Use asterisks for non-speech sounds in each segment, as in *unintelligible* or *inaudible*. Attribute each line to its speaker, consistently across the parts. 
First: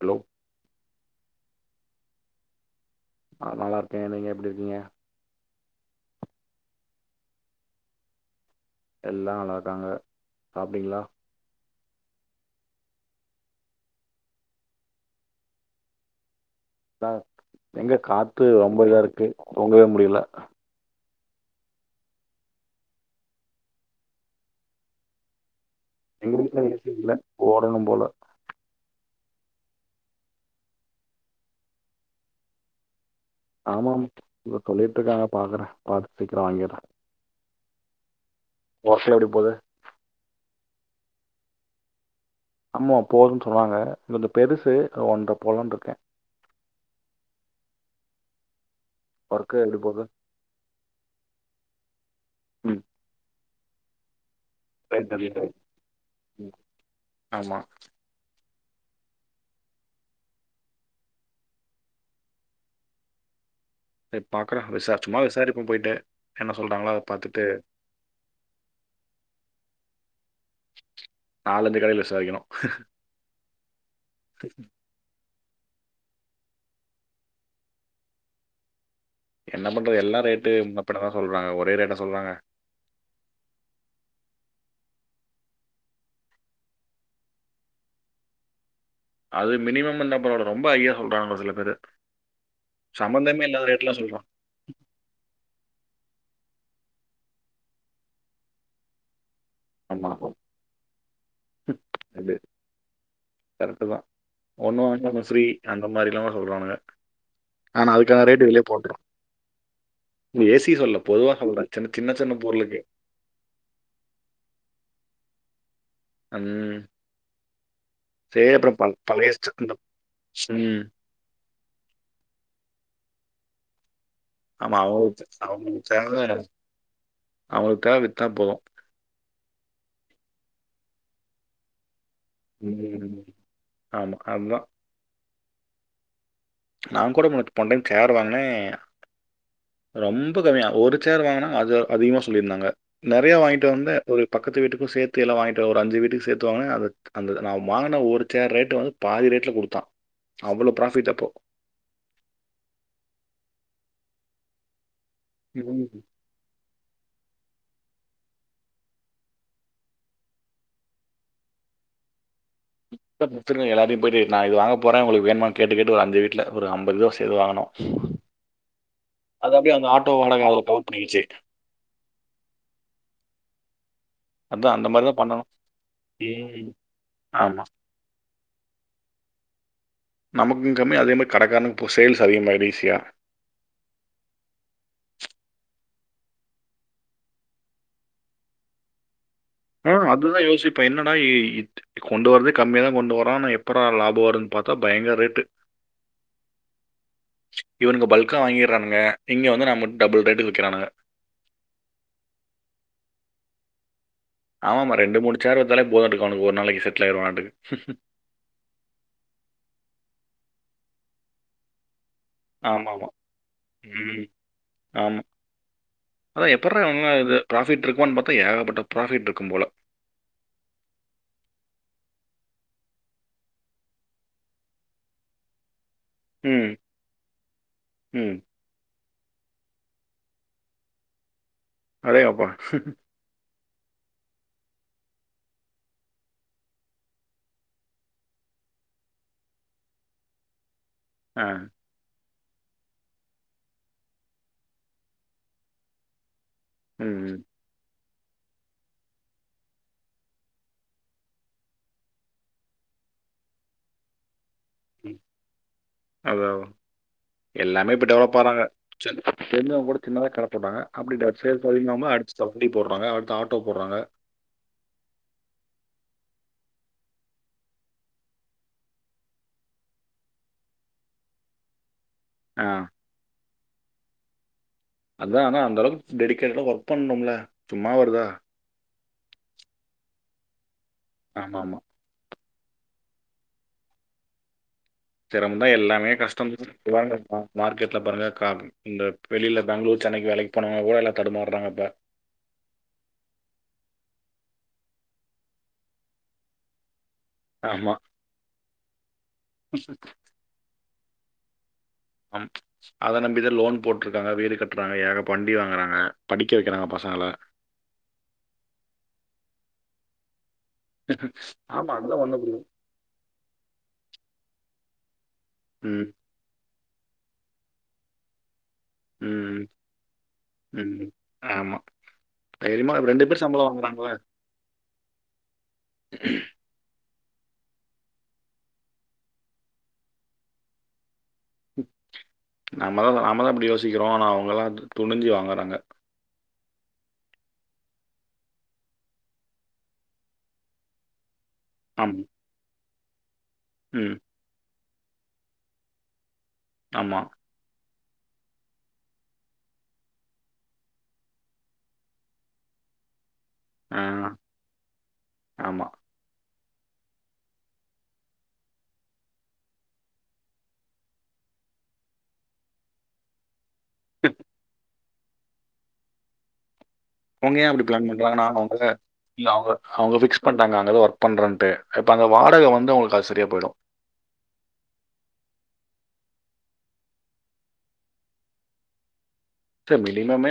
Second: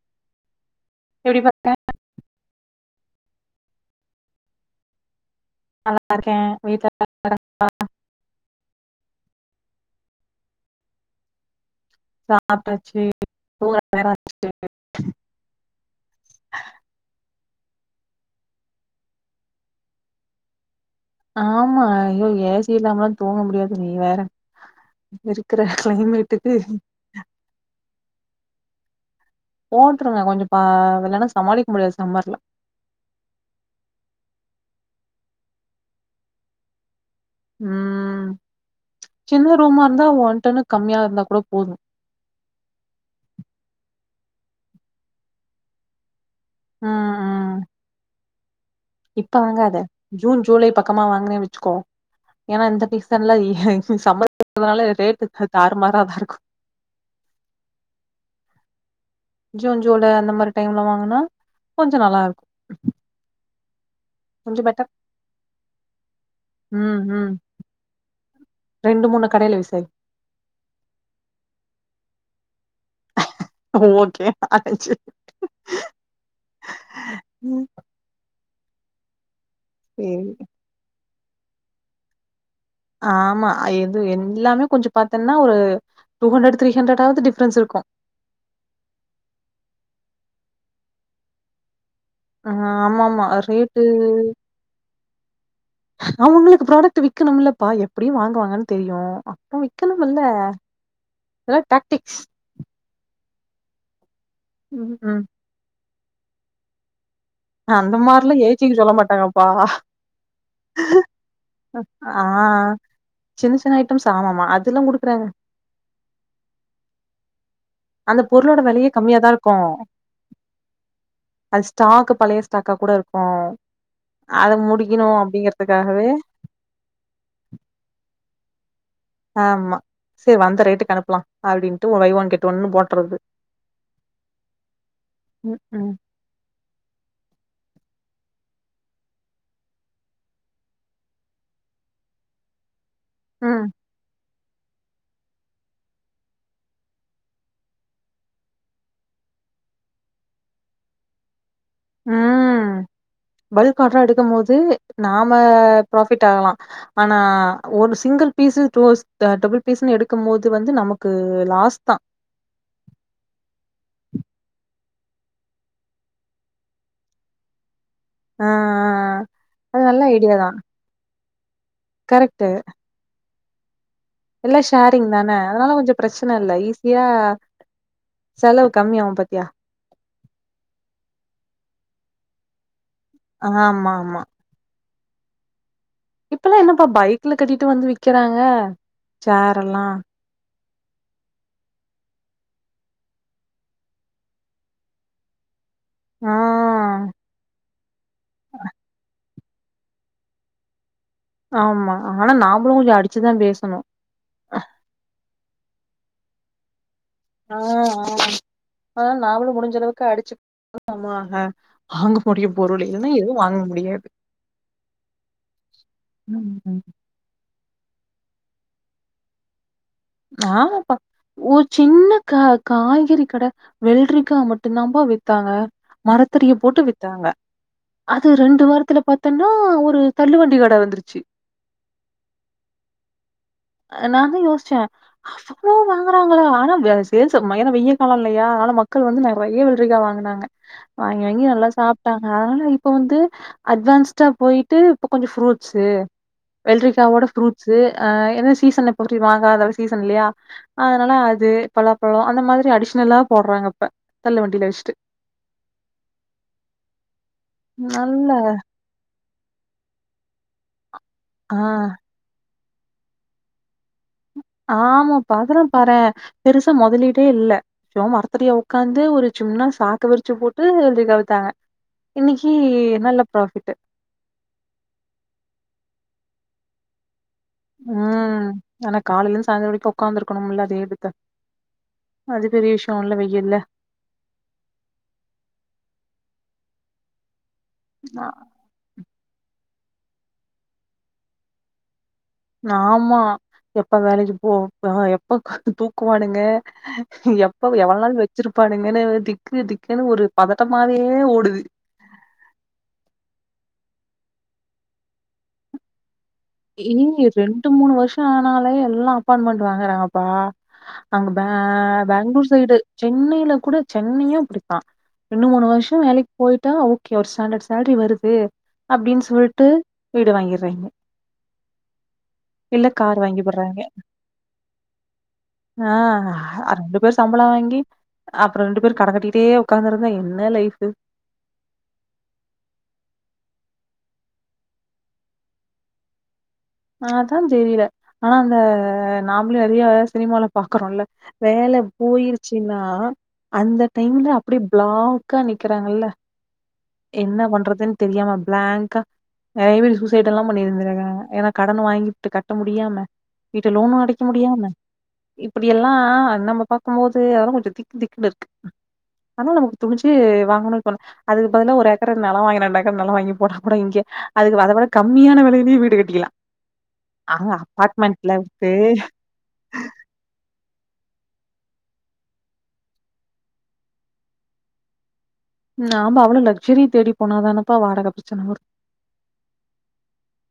Speaker 1: Hello
Speaker 2: இப்டி பாத்தா
Speaker 1: ஆ நல்லாருக்கே நீங்க எப்டி இருக்கீங்க
Speaker 2: நல்லாருக்கே வீட்ல எல்லா
Speaker 1: எல்லா நல்லாருக்காங்க சாப்டிங்களா
Speaker 2: சாப்டாச்சு *inaudible*
Speaker 1: *unintelligible* எங்க காத்து ரொம்ப இதா இருக்கு தூங்கவே முடியல
Speaker 2: ஆமா ஐயோ ஏ சி இல்லாமலா தூங்க முடியாது நீ வேற இப்போ இருக்குற க்ளைமேட்டுக்கு
Speaker 1: ஓடனும் போல
Speaker 2: போட்டுருங்க கொஞ்ச பா இல்லனா சமாளிக்க முடியாது சம்மர்ல
Speaker 1: ஆமாமா இத சொல்லிட்ருக்காங்க பாக்குறே பாத்து சீக்கிர வாங்கிர்றே
Speaker 2: ம்
Speaker 1: ஒர்க்லா எப்டி போது
Speaker 2: சின்ன ரூமா இருந்தா ஒன்டன்னுக்கு கம்மியா இருந்தா கூட போதும்
Speaker 1: அம்மா போதும்ன்னு சொன்னுவாங்க கொஞ்சம் பெருசு அ ஒன்ட்ர போட்லான்ட்ருக்கே
Speaker 2: ம் ம் இப்ப
Speaker 1: ஒர்க்கு
Speaker 2: வாங்காத
Speaker 1: எப்டி போது
Speaker 2: ஜூன் ஜூலை பக்கமா வாங்குனே வெச்சுக்கோ ஏன்னா
Speaker 1: ம்
Speaker 2: இந்த சீசன்ல *unintelligible* சம்மர் *unintelligible*
Speaker 1: ரைட்
Speaker 2: ரேட்டு
Speaker 1: ரைட்
Speaker 2: அ
Speaker 1: ரைட்.
Speaker 2: தாறு மாறாதான் இருக்கும்
Speaker 1: ம், ஆமா
Speaker 2: ஜூன் ஜூலை அந்த மாரி டைம்ல வாங்குனா கொஞ்சம் நல்லா இருக்கும்
Speaker 1: சரி
Speaker 2: கொஞ்சோ
Speaker 1: பாக்குறன்
Speaker 2: பெட்டர்
Speaker 1: விசார் சும்மா விசாரிப்போம் போய்ட்டு என்ன சொல்றாங்களோ அத
Speaker 2: ம் ம்
Speaker 1: பாத்துட்டு
Speaker 2: ரெண்டு மூணு கடையில விசாரி
Speaker 1: நாலஞ்சு கடையில விசாரிக்கணும்
Speaker 2: ஓகே *unintelligible* ம்
Speaker 1: என்ன பண்றது எல்லாம்
Speaker 2: சேரி
Speaker 1: ரேட்டு முன்ன பின்னதான் சொல்றாங்க ஒரே ரேட்டா சொல்றாங்க
Speaker 2: ஆமா அ எது எல்லாமே கொஞ்சே பாத்தன்னா ஒரு டு ஹன்ரடு த்ரீ ஹண்டரடாவது டிப்ரன்ஸ் இருக்கு
Speaker 1: அது மினிமம் வந்தா பரவால்ல ரொம்ப ஹை ஆ சொல்றாங்க சில பேரு
Speaker 2: ஆ ஆமா ஆமா ரேட்டு
Speaker 1: சொல்றாங்க
Speaker 2: அவங்களுக்கு ப்ராடக்ட் விக்கணும்லப்பா எப்படியு வாங்குவாங்கன்னு தெரியு
Speaker 1: ஆமா
Speaker 2: விக்கணுமில்ல இதெல்லா டாக்டிக்ஸ்
Speaker 1: இது கரெக்டு தா ஒன்னு
Speaker 2: ம்
Speaker 1: வாங்குணா
Speaker 2: ம்
Speaker 1: ஒன்னு ஃப்ரீ அந்த மாரிலா சொல்றானுங்க ஆனா
Speaker 2: அந்த
Speaker 1: அதுக்கான
Speaker 2: மாரிலா ஏ சிக்கு சொல்ல மாட்டாங்கப்பா
Speaker 1: ஏ சி சொல்லல பொதுவா சொல்றே சின்ன சின்ன
Speaker 2: ஆ
Speaker 1: சின்ன பொருளுக்கு
Speaker 2: சின்ன சின்ன ஐட்டம்ஸ் ஆமாமா அதெல்லா குடுக்குறாங்க
Speaker 1: அம்
Speaker 2: அந்த பொருளோட வெலையே
Speaker 1: பழைய
Speaker 2: கம்மியாதா இருக்கு
Speaker 1: ஸ்ட- இந்த ம்
Speaker 2: அஸ் ஸ்டாக்கு பழைய ஸ்டாக்கா கூட இருக்கு அத
Speaker 1: ஆமா
Speaker 2: முடிக்கணு
Speaker 1: அவங்களுக்கு
Speaker 2: அப்படிங்றதுக்காகவே
Speaker 1: அவுங்களுக்கு தேவ வித்தா போதும்
Speaker 2: ஆமா செரி வந்த ரேட்க்கு அனுப்லா அப்டின்ட்டு ஒ பை ஒன் கெட் ட்டோண்ணு போட்றது
Speaker 1: ம் ஆமா அதுதான்
Speaker 2: ம் ம்
Speaker 1: நான் கூட *unintelligible* போண் டைம் சேர் வாங்னே ரொம்ப கம்மியா ஒரு சேர் வாங்குனாங்க அது அதிகமா சொல்லிருந்தாங்க நெறையா
Speaker 2: ம்,
Speaker 1: வாங்கிட்டு வந்தே ஒரு பக்கத்து வீட்டுக்கும் சேத்து எல்லா வாங்கிட்டு ஒரு அஞ்சு வீட்டுக்கு சேத்து வாங்குனே அது அந்த நான் வாங்குன ஒரு சேர் ரேட்டு வந்து பாதி ரேட்ல குடுத்தா அவ்வளோ ப்ராஃபிட் அப்போ
Speaker 2: ம் பல்க் ஆட்ரா எடுக்கும் போது நாம
Speaker 1: ம்.
Speaker 2: ப்ராஃபிட் ஆகலா ஆனா ஒரு சிங்கிள் பீஸ் டோஸ் அ டபுள் பீஸ்ன்னு எடுக்கும் மோது வந்து நமக்கு லாஸ் தா
Speaker 1: *unintelligible* எல்லார்டையும் போய்ட்டு நான் இது வாங்க போறேன் உங்களுக்கு வேணுமானு கேட்டு கேட்டு ஒரு அஞ்சு வீட்ல ஒரு அம்பது பேரு சேந்து வாங்குனோ
Speaker 2: ஆ, ஆ.
Speaker 1: அது அப்டியே அந்த
Speaker 2: நல்ல
Speaker 1: ஆட்டோ
Speaker 2: ஐடியா
Speaker 1: வாடக
Speaker 2: தான்.
Speaker 1: அதுல கவுன்ட் பண்ணிகிச்சு
Speaker 2: கரெக்ட்டு எல்லா
Speaker 1: அதான் அந்த மாதிரி
Speaker 2: ஷேரிங்
Speaker 1: தான்
Speaker 2: தான
Speaker 1: பண்ணணும்
Speaker 2: அதனால கொஞ்சோ பிரச்சன இல்ல
Speaker 1: ம்.
Speaker 2: ஈஸியா
Speaker 1: ஆமா
Speaker 2: செலவு கம்மியாவும் பாத்தியா
Speaker 1: நமக்கும்மே கம்மி அதேமாரி கடக்காரனுக்கு போ சேல்ஸ் அதிகமாகிடும் ஈஸியா
Speaker 2: அ ஆமாம்மா இப்பெல்லா என்னப்பா பைக்ல கட்டிட்டு வந்து விக்கிறாங்க சேர்
Speaker 1: ம் அதுதான் யோசிப்பேன் என்னடா இ இத் கொண்டு வரத்தே கம்மிய தான் கொண்டு வரோம் ஆனா எப்புட்ரா லாபம் வருனு பாத்தா பயங்கற ரேட்டு
Speaker 2: ஆ.
Speaker 1: இவனுங்க பல்க்கா வாங்கிட்றானுங்க இங்க வந்து நம்மட் டபுள் ரேட்டுக் விக்கிறானுங்க
Speaker 2: ஆமா அ ஆனா நாம்பளும் கொஞ்சோ அடிச்சுதான் பேசணும்
Speaker 1: ஆமாம்மா ரெண்டு மூணு சேர் வித்தாலே போதுன்ட்ருக்கும் அவனுக்கு ஒரு நாளைக்கி செட்லாயிருவான்
Speaker 2: ஆ ஆ ஆனா நாமளும் முடிஞ்ச அளவுக்கு அடிச்சு *unintelligible* வாங்க போடிய
Speaker 1: ஆமாமா.
Speaker 2: பொருளேன்னு எதுவும் வாங்க முடியாது
Speaker 1: ம். ஆமா. அதான் எப்புட்றா
Speaker 2: ம்
Speaker 1: இவங்க இது ப்ராஃபிட்ருக்குமான்னு பாத்தா ஏகப்பட்ட ப்ராஃபிட்ருக்கும் போல
Speaker 2: ஆமாப்ப ஒரு சின்ன கா காய்கறி கட வெல்ரிக்கா மட்டும்தான்ப்பா வித்தாங்க மரத்தடில
Speaker 1: ம்.
Speaker 2: போட்டு வித்தாங்க அது
Speaker 1: ம்.
Speaker 2: ரெண்டு வாரத்துல பாத் தன்னா ஒரு தள்ளுவண்டி கட வந்துருச்சு
Speaker 1: அடேங்கப்பா
Speaker 2: நா அதா யோஸ்ச்ச அவ்ளோ வாங்குறாங்களா ஆனா சேல்ஸ் மையன வெய்ல் காலம் இல்லையா அதனால மக்கள் வந்து நெறைய வெள்ரிகா வாங்குனாங்க
Speaker 1: *inaudible*
Speaker 2: வாங்கி
Speaker 1: ஆ.
Speaker 2: வாங்கி நல்லா சாப் டாங்க ஆனா இப்ப வந்து அட்வான்ஸ்டா போய்ட்டு இப்ப கொஞ்சம் ஃப்ரூட்ஸு
Speaker 1: ம்.
Speaker 2: வெள்ரிக்காவோட
Speaker 1: ம்.
Speaker 2: ஃப்ரூட்ஸ்ஸு ஆ என்ன சீசன் இப் போய்ட்டு வாங்காதவ சீசன் இல்லையா அதனால அது பலாப்பழம் அந்த மாதிரி அடிஷ்னலா போட்றாங்க இப்ப தள்ள வண்டில வெச்
Speaker 1: ம் அதா அதா எல்லாமே இப்ப
Speaker 2: நல்ல
Speaker 1: டெவளப்பாறாங்க *unintelligible* தெரிஞ்சவங்க கூட சின்னதா கட போட்டாங்க
Speaker 2: ஆ
Speaker 1: *unintelligible* சோ அப்டி போட்றாங்க அடுத்து ஆட்டோ போட்றாங்க
Speaker 2: ஆமாப்பா அதெல்லாம் பாறே பெருசா மொதலிடே இல்ல சோ மரத்தடிய உக்காந்து ஒரு சும்னா சாக்கு விரிச்சு போட்டு ப்டி கவித்தாங்க இன்னிக்கி
Speaker 1: ஆ.
Speaker 2: நல்ல ப்ராஃபிட்டு
Speaker 1: அதா ஆனா அந்தளவுக் டெடிகேட்டடா ஒர்க் பண்ணும்ல
Speaker 2: ம் ஆனா காலையிலிந்து சாய்ந்தரம் வரைக்கு உக்காந்துருக்கணும்ல அதே விக்க
Speaker 1: ஆமாமா
Speaker 2: அது பெரிய விஷ்யம் உள்ள வெயில்ல
Speaker 1: சிரம தா எல்லாமே கஷ்டம் வாங்க மார் மார்க்கெட்ல பாருங்க கா இந்த வெளியில பெங்களூர் சென்னைக்கு வேலைக் போனவங்க எல்லார்லா தடுமாறாங்க இப்ப
Speaker 2: ஆமா எப்ப வேலைக்கு போ எப்ப தூக்குவானுங்க இப்போ
Speaker 1: ஆமா
Speaker 2: எவள் நாள் வெச்சிருப்பானுங்கன்னே திக்கு திக்குன்னு ஒரு பதட்டமாவே ஓடுது
Speaker 1: ம் அத நம்பிதா லோன் போட்ருக்காங்க வீடு கட்டுறாங்க ஏக வண்டி வாங்குறாங்க படிக்க வைக்கிறாங்க
Speaker 2: எங்க
Speaker 1: பசங்களை
Speaker 2: ரெண்டு மூணு வருஷம் ஆனாலே எல்லா அப்பார்ட்மெண்ட் வாங்குறாங்கப்பா அங்க பே
Speaker 1: ஆமா அதுதான் ஒண்ணு
Speaker 2: பேங்ளூர்
Speaker 1: புரியும்
Speaker 2: சைடு சென்னையில கூட சென்னையும் அப்பிடித்தா ரெண்டு மூணு வருஷம்
Speaker 1: ம்
Speaker 2: வேலைக் போய்ட்டா ஓகே ஒரு ஸ்டாண்டர்ட் சேலரி வருது அப்டின்
Speaker 1: ம்
Speaker 2: சொல்ட்டு வீடு வாங்கிறாய்ங்க
Speaker 1: ம் ஆமா தைரியமா இப்ப
Speaker 2: கார்
Speaker 1: ரெண்டு பேர்
Speaker 2: வாங்கி
Speaker 1: சம்பளம்
Speaker 2: போடுறாங்க
Speaker 1: வாங்குறாங்களா
Speaker 2: ஆ அவ்ளோ பேர் சம்பளோ வாங்கி அப்புறம் ரெண்டு பேர் கடன் கட்டிட்டே உக்காந்துருந்தா என்ன லைஃப்பு
Speaker 1: நம்ம தா நாம தா இப்டி யோசிக்கிறோ ஆனா அவங்களா துணிஞ்சு வாங்கறாங்க
Speaker 2: ஆ அதா தெரில ஆனா அந்த நாமளு நெறைய சினிமால பாக்குறோல வேல
Speaker 1: ஆமா
Speaker 2: போயிருச்சின்னா அந்த
Speaker 1: ம்
Speaker 2: டைம்ல அப்படி பிளாக்கா நிக்கிறாங்களா
Speaker 1: ஆமா
Speaker 2: என்ன பண்றதுன் தெரியாம பிளாங்கா நெறைய பேர் சூசைட் எல்லா பண்ணிருந்திருக்காங்க எனக் கடன வாங்கிட்டு கட்ட முடியாம வீட்டு லோனு
Speaker 1: ஆ
Speaker 2: அடைக்க முடியாம இப்படி
Speaker 1: ஆமா
Speaker 2: எல்லா நம்ப ப பாக்கும் போது அதா கொஞ்சம் திக்கு திக்குன் இருக்கு ஆனா நமக்கு துணிஞ்சி வாங்கணும் போன அதுக்கு பதிலா ஒரு ஏக்கர் நெலம் வாங்கி ரெண்டு ஏக்கர் நெலம் வாங்கி போடலா கூட இங்கே அதுக்கு அத விட கம்மியான வெலையிலயே வீடு கட்டிக்கிலா
Speaker 1: அவுங்க ஏன் அப்டி பிளான் பண்றாங்கனா
Speaker 2: வித்து
Speaker 1: அவங்கள இல்ல அவுங்க அவுங்க ஃபிக்ஸ் க் பண்ட்டாங்க அங்கதா ஒர்க் பண்றன்ட்டு இப்ப அந்த வாடகை வந்து அவங்ளுக் அது சரியா போயிடு
Speaker 2: நாம அவ்ளோ லக்சூரி தேடி போனாதானப்பா வாடக பிரச்சன வரு
Speaker 1: சார் மினிமமே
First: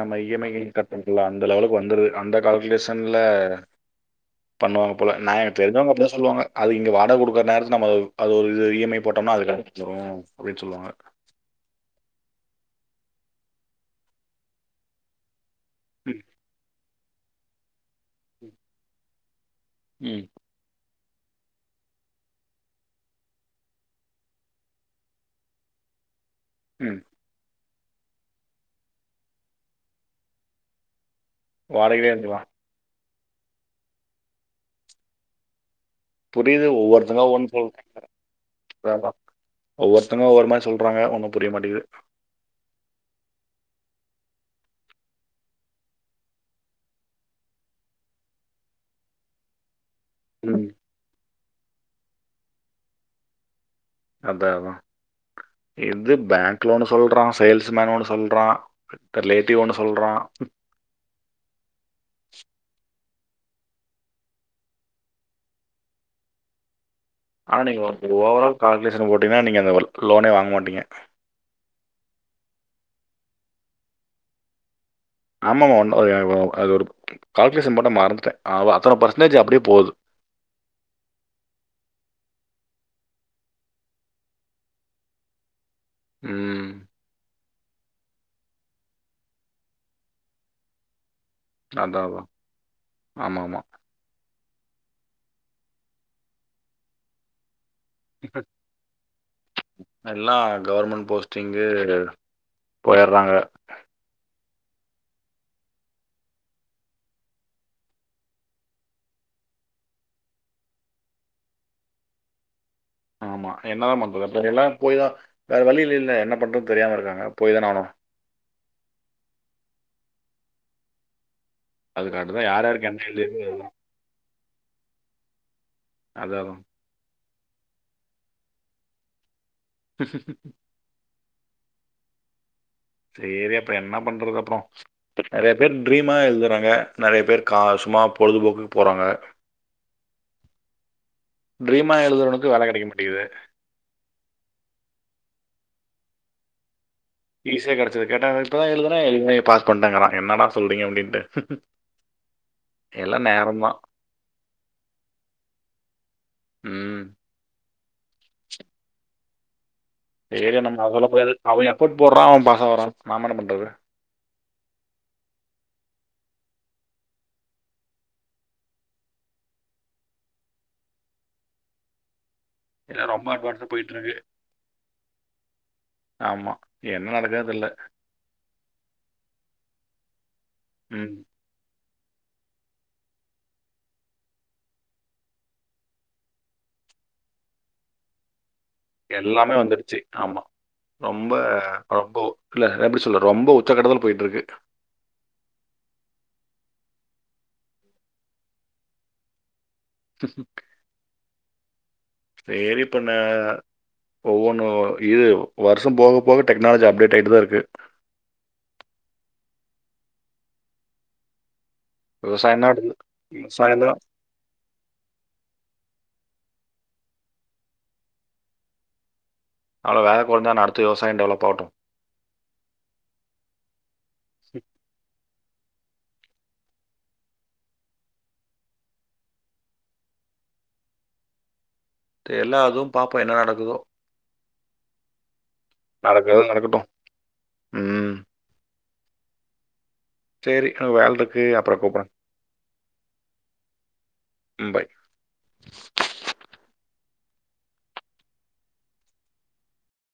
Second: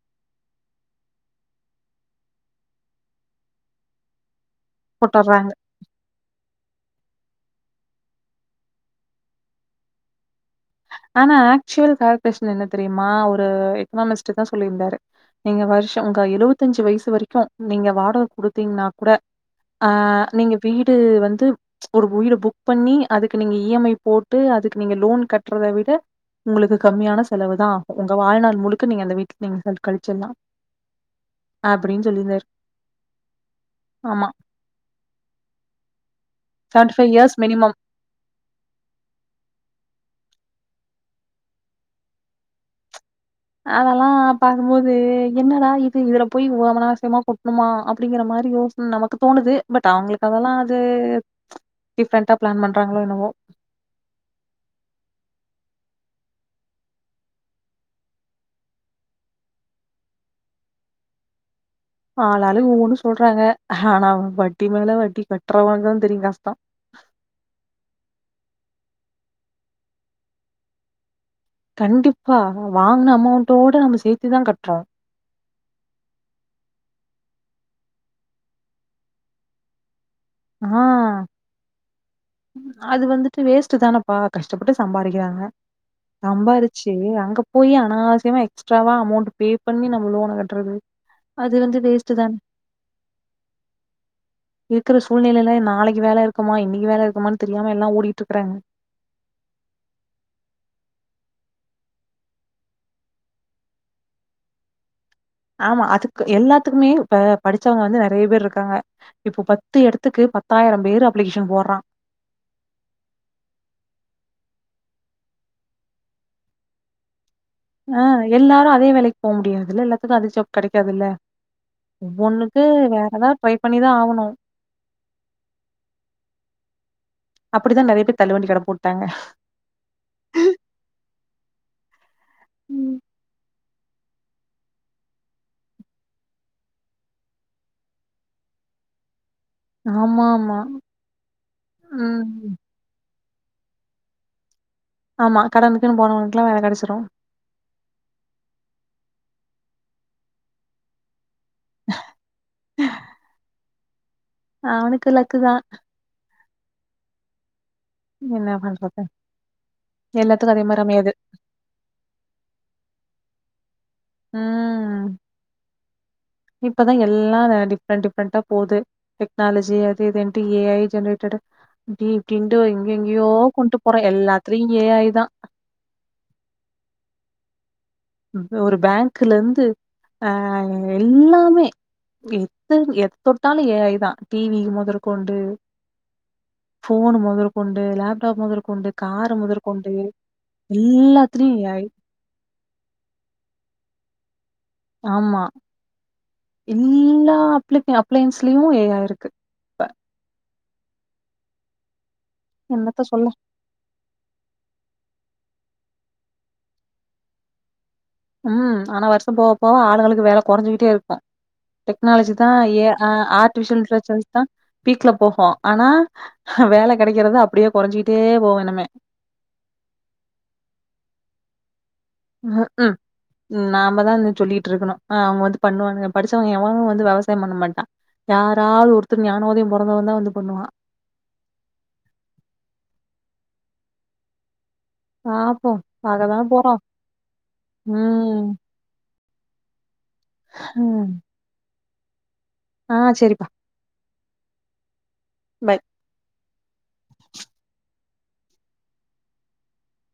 Speaker 1: நம்ம இ எம் ஐ கட்டர்துலா அந்த லெவலுக்கு வந்துடுது அந்த கால்குலேஷன்ல பண்ணுவாங்க போல நா
Speaker 2: போட்டர்றாங்க.
Speaker 1: எனக்கு தெரிஞ்சவங்க அப்பிதா சொல்லுவாங்க அது இங்க வாகை குடுக்குற நேரத்து நம்ம அது ஒரு இது இ எம் ஐ போட்டோம்னா அது கண்டுபுடிச்சுரு அப்டின் சொல்லுவாங்க
Speaker 2: ஆனா ஆக்சுவல் கால்குலேஷன் என்ன தெரியுமா ஒரு எக்கனாமிஸ்ட் தா சொல்லியிருந்தாரு நீங்க வருஷோ உங்க எழுவத்த அஞ்சு வயசு வரைக்கு நீங்க வாடக குடுத்தீங்கன்னா கூட ஆ
Speaker 1: ம்
Speaker 2: நீங்க வீடு வந்து ஒரு வீடு புக் பண்ணி அதுக்கு நீங்க இ எம் ஐ போட்டு அதுக்கு நீங்க லோன் கட் அத விட உங்களுக்கு
Speaker 1: ம் ம்
Speaker 2: கம்மியான செலவு தா உங்க வாழ்நாள் முழுக்க நீங்க அந்த வீட்டுல நீங்க உக்கார்ந்து கழிச்சில்லா அப்டின்னு
Speaker 1: வாடகையிலே
Speaker 2: சொல்லியிருந்தாரு
Speaker 1: இருந்துக்கலாம்
Speaker 2: ஆமா
Speaker 1: புரியுது ஒவ்வொருத்தங்க
Speaker 2: இயர்ஸ்
Speaker 1: ஒவ்வொன்னு
Speaker 2: மினிமம்.
Speaker 1: சொல்றாங்க அதாதா ஒவ்வொருத்தங்க ஒவ்வொரு மாரி சொல்றாங்க ஒன்னு புரிய மாட்டிது
Speaker 2: அதெல்லா பாக்கும் போது என்னடா இது இதுல போய் அனாவசியமா கொட்டணுமா அப்டிங்கிற மாரி யோச நமக்கு தோணுது பட் அவங்களுக்கு அதெல்லா
Speaker 1: ம்
Speaker 2: அது டிஃப்ரெண்ட்டா பிளான் பண்றாங்களோ என்னவோ
Speaker 1: அத்தா அதா இது பேங்க்ல ஒன்னு சொல்றா சேல்ஸ்மேன் ஒன்னு சொல்றா பெர் லேட்டிவ் ஒண்ணு சொல்றா
Speaker 2: ஆளாளுக்கு ஒவ்வொன்னு சொல்றாங்க ஆனா வட்டி மேல வட்டி கட்டுறவங்கதா தெரியும் கஷ்டம்
Speaker 1: ஆனா நீங்க ஓவரால் கால்குலேஷன் போட்டீங்கன்னா நீங்க அந்த லோனே வாங்க மாட்டீங்க
Speaker 2: கண்டிப்பா வாங்ன அமவ்ண்டோட நம்ம சேத்துதா கட்றோ
Speaker 1: ஆமாம்மா ஒன் ஒரு கால்குலேஷன் போட்டே மறந்துட்டே அவ அத்தனை பெர்சன்டேஜ் அப்டியே போகுது
Speaker 2: ஆ அது வந்துட்டு வேஸ்ட்டு தானேப்பா கஷ்டப்பட்டு சம்பாறிக்கிறாங்க
Speaker 1: ம்
Speaker 2: சம்பாாரிச்சி அங்க போயி அனாவசியமா எக்ஸ்ட்ராவா அமௌண்டட் பே பண்ணி நம்ம லோன் கட்றது அது வந்து
Speaker 1: அதான்
Speaker 2: வேஸ்ட்டு
Speaker 1: அதான்
Speaker 2: தான்
Speaker 1: ஆமாம் ஆமாம்
Speaker 2: இருக்குற சூழ்நிலையில நாளைக்கு வேலை இருக்குமா இன்னைக்கு வேலை இருக்குமான் தெரியாம எல்லா ஓடி
Speaker 1: இப்ப எல்லா கவர்மெண்ட் போஸ்ட்டிங்கு போயிற்றாங்க
Speaker 2: ஆமா அதுக்கு எல்லாத்துக்குமே இப்ப படிச்சவங்க வந்து நெறைய பேர் இருக்காங்க இப்போ பத்து எடத்துக்கு பத்தாயிரம் பேர் அப்ளிகேஷன் போட்றா
Speaker 1: ஆமா என்னதா பண்றது எல்லாரும் போயி தா வேற வழியில்ல இல்ல என்ன பண்றது தெரியாம இருக்காங்க போயி தானே ஆவணு
Speaker 2: ஆ எல்லாரு அதே வேலைக்கு போ முடியாதுல்ல எல்லாத்துக்கு அதே ஜாப் கெடைக்காதுல்ல
Speaker 1: அதுக்காக தான்
Speaker 2: ஒன்னுக்கு
Speaker 1: யார் யாருக்கு
Speaker 2: வேற
Speaker 1: என்ன
Speaker 2: ஏதாவது
Speaker 1: எழுதியது
Speaker 2: ட்ரை பண்ணிதா ஆவணு
Speaker 1: அதாதா
Speaker 2: அப்புடித்தா நெறைய பேர் தள்ளுவண்டி கட போட்டாங்க ம்
Speaker 1: சேரி அப்ப என்ன பண்றது அப்புறோ நெறைய பேர் ட்ரீமா எழுதுறாங்க நெறைய பேர் காசும்மா பொழுதுபோக்குக்கு போறாங்க
Speaker 2: ஆமா ஆமா
Speaker 1: ட்ரீமா எழுதுறவனுக்கு
Speaker 2: ம்
Speaker 1: வேல கெடைக்க மாட்டிது
Speaker 2: ஆமா கடமைக்குன்னு போனவனுங்கலா வேல கெடச்சிடு
Speaker 1: ஈஸியா கெடைச்சது கேட்டா இப்பதா எழுதுனா எ பாஸ் பண்டங்கறா என்னடா சொல்றீங்க அப்டின்ட்டு எல்லா நேரோந்தா
Speaker 2: அவனுக்கு லக்கு தா
Speaker 1: ம்
Speaker 2: இன்னா பண்றது எல்லாத்துக்கு
Speaker 1: சேரியா
Speaker 2: அதே மாரி
Speaker 1: நம்ம சொல்ல
Speaker 2: அமையாது
Speaker 1: முடியாது அவ எஃபோர்ட் போட்றா அவ பாஸ் ஆகுறா நாம என்ன பண்றது
Speaker 2: அ இப்பதா எல்லா டிஃப்ரெண்டட் டிஃப்ரெண்டா போது டெக்னாலஜி அது இதுன்ட்டு ஏஐ ஜெனரேட்டடு டி ட்டிண்டு எங்க
Speaker 1: எல்லாம் ரொம்ப
Speaker 2: எங்கேயோ
Speaker 1: அட்வான்ஸாக
Speaker 2: கொண்ட்டு போறோ
Speaker 1: போயிட்டுருக்கு
Speaker 2: எல்லாத்துலயு ஏ ஐ தா
Speaker 1: ஆமா என்ன நடக்கதுன் தெர்ல
Speaker 2: ஒரு பேங்க்லேருந்து ஆ
Speaker 1: ம்
Speaker 2: எல்லாமே எத்து எது தொட்டாலு ஏ ஐ தா டிவி மொதற்கொண்டு ஃபோனு மொதற்கொண்டு லேப்டாப் மொதற்கொண்டு காரு
Speaker 1: எல்லாமே
Speaker 2: மொதற்கொண்டு
Speaker 1: வந்துடுச்சு ஆமா ரொம்ப
Speaker 2: எல்லாத்துலயு ஏ ஐ
Speaker 1: ரொம்போ இல்ல எப்டி சொல்லற ரொம்ப உச்சக்கட்டத்துல போயிட்ருக்கு
Speaker 2: ஆமா எல்லா அப்ளி அப்ளைன்ஸ்லயு ஏ ஐ இருக்கு
Speaker 1: சேரி இப்ப
Speaker 2: என்னத்த
Speaker 1: நா
Speaker 2: சொல்ல
Speaker 1: ஒவ்வொன்னு இது வருஷம் போக போக டெக்னாலஜி அப்டேட் ஆயிட்டுதா இருக்கு
Speaker 2: ம் ஆனா வருஷ போவ போவ ஆளுங்களுக்கு வேல கொறைஞ்சுக்கிட்டே இருக்கு டெக்னாலஜி தா
Speaker 1: விவசாயம் தான்
Speaker 2: ஏ
Speaker 1: எடுத்து
Speaker 2: ஆர்ட்டிஃபிஷியல்
Speaker 1: விவசாயம் தான்
Speaker 2: இன்டலிஜென்ஸ் தா பீக்ல போகு ஆனா வேல கெடைக்கிறது அப்டியே கொறைஞ்சிட்டே போவு இன்னுமே
Speaker 1: ஆனா வேல கொறஞ்சான்ன அடுத்து விவசாயோ டெவலப் ஆகட்டு
Speaker 2: ம் ஹு நாமதா இன்னு சொல்லிட்டு இருக்கணு அவுங்க வந்து பண்ணுவானுங்க படிச்சவங்க எவனு வந்து வெவசாயம் பண்ண மாட்டா யாரது ஒருத்தர் ஞான உதயம் பொறந்தவன் தா வந்து பண்ணுவா
Speaker 1: தெர்ல அதுவு பாப்போ என்ன நடக்குதோ
Speaker 2: பாப்போ பாக்க தா
Speaker 1: நடக்கிறது
Speaker 2: போறோ
Speaker 1: நடக்கட்டும்
Speaker 2: ம்
Speaker 1: சேரி எனக்
Speaker 2: ம்.
Speaker 1: வேல இருக்கு அப்றோ கூப்புறே
Speaker 2: ஆ செரிப்பா
Speaker 1: ஆ பாய்
Speaker 2: பாய்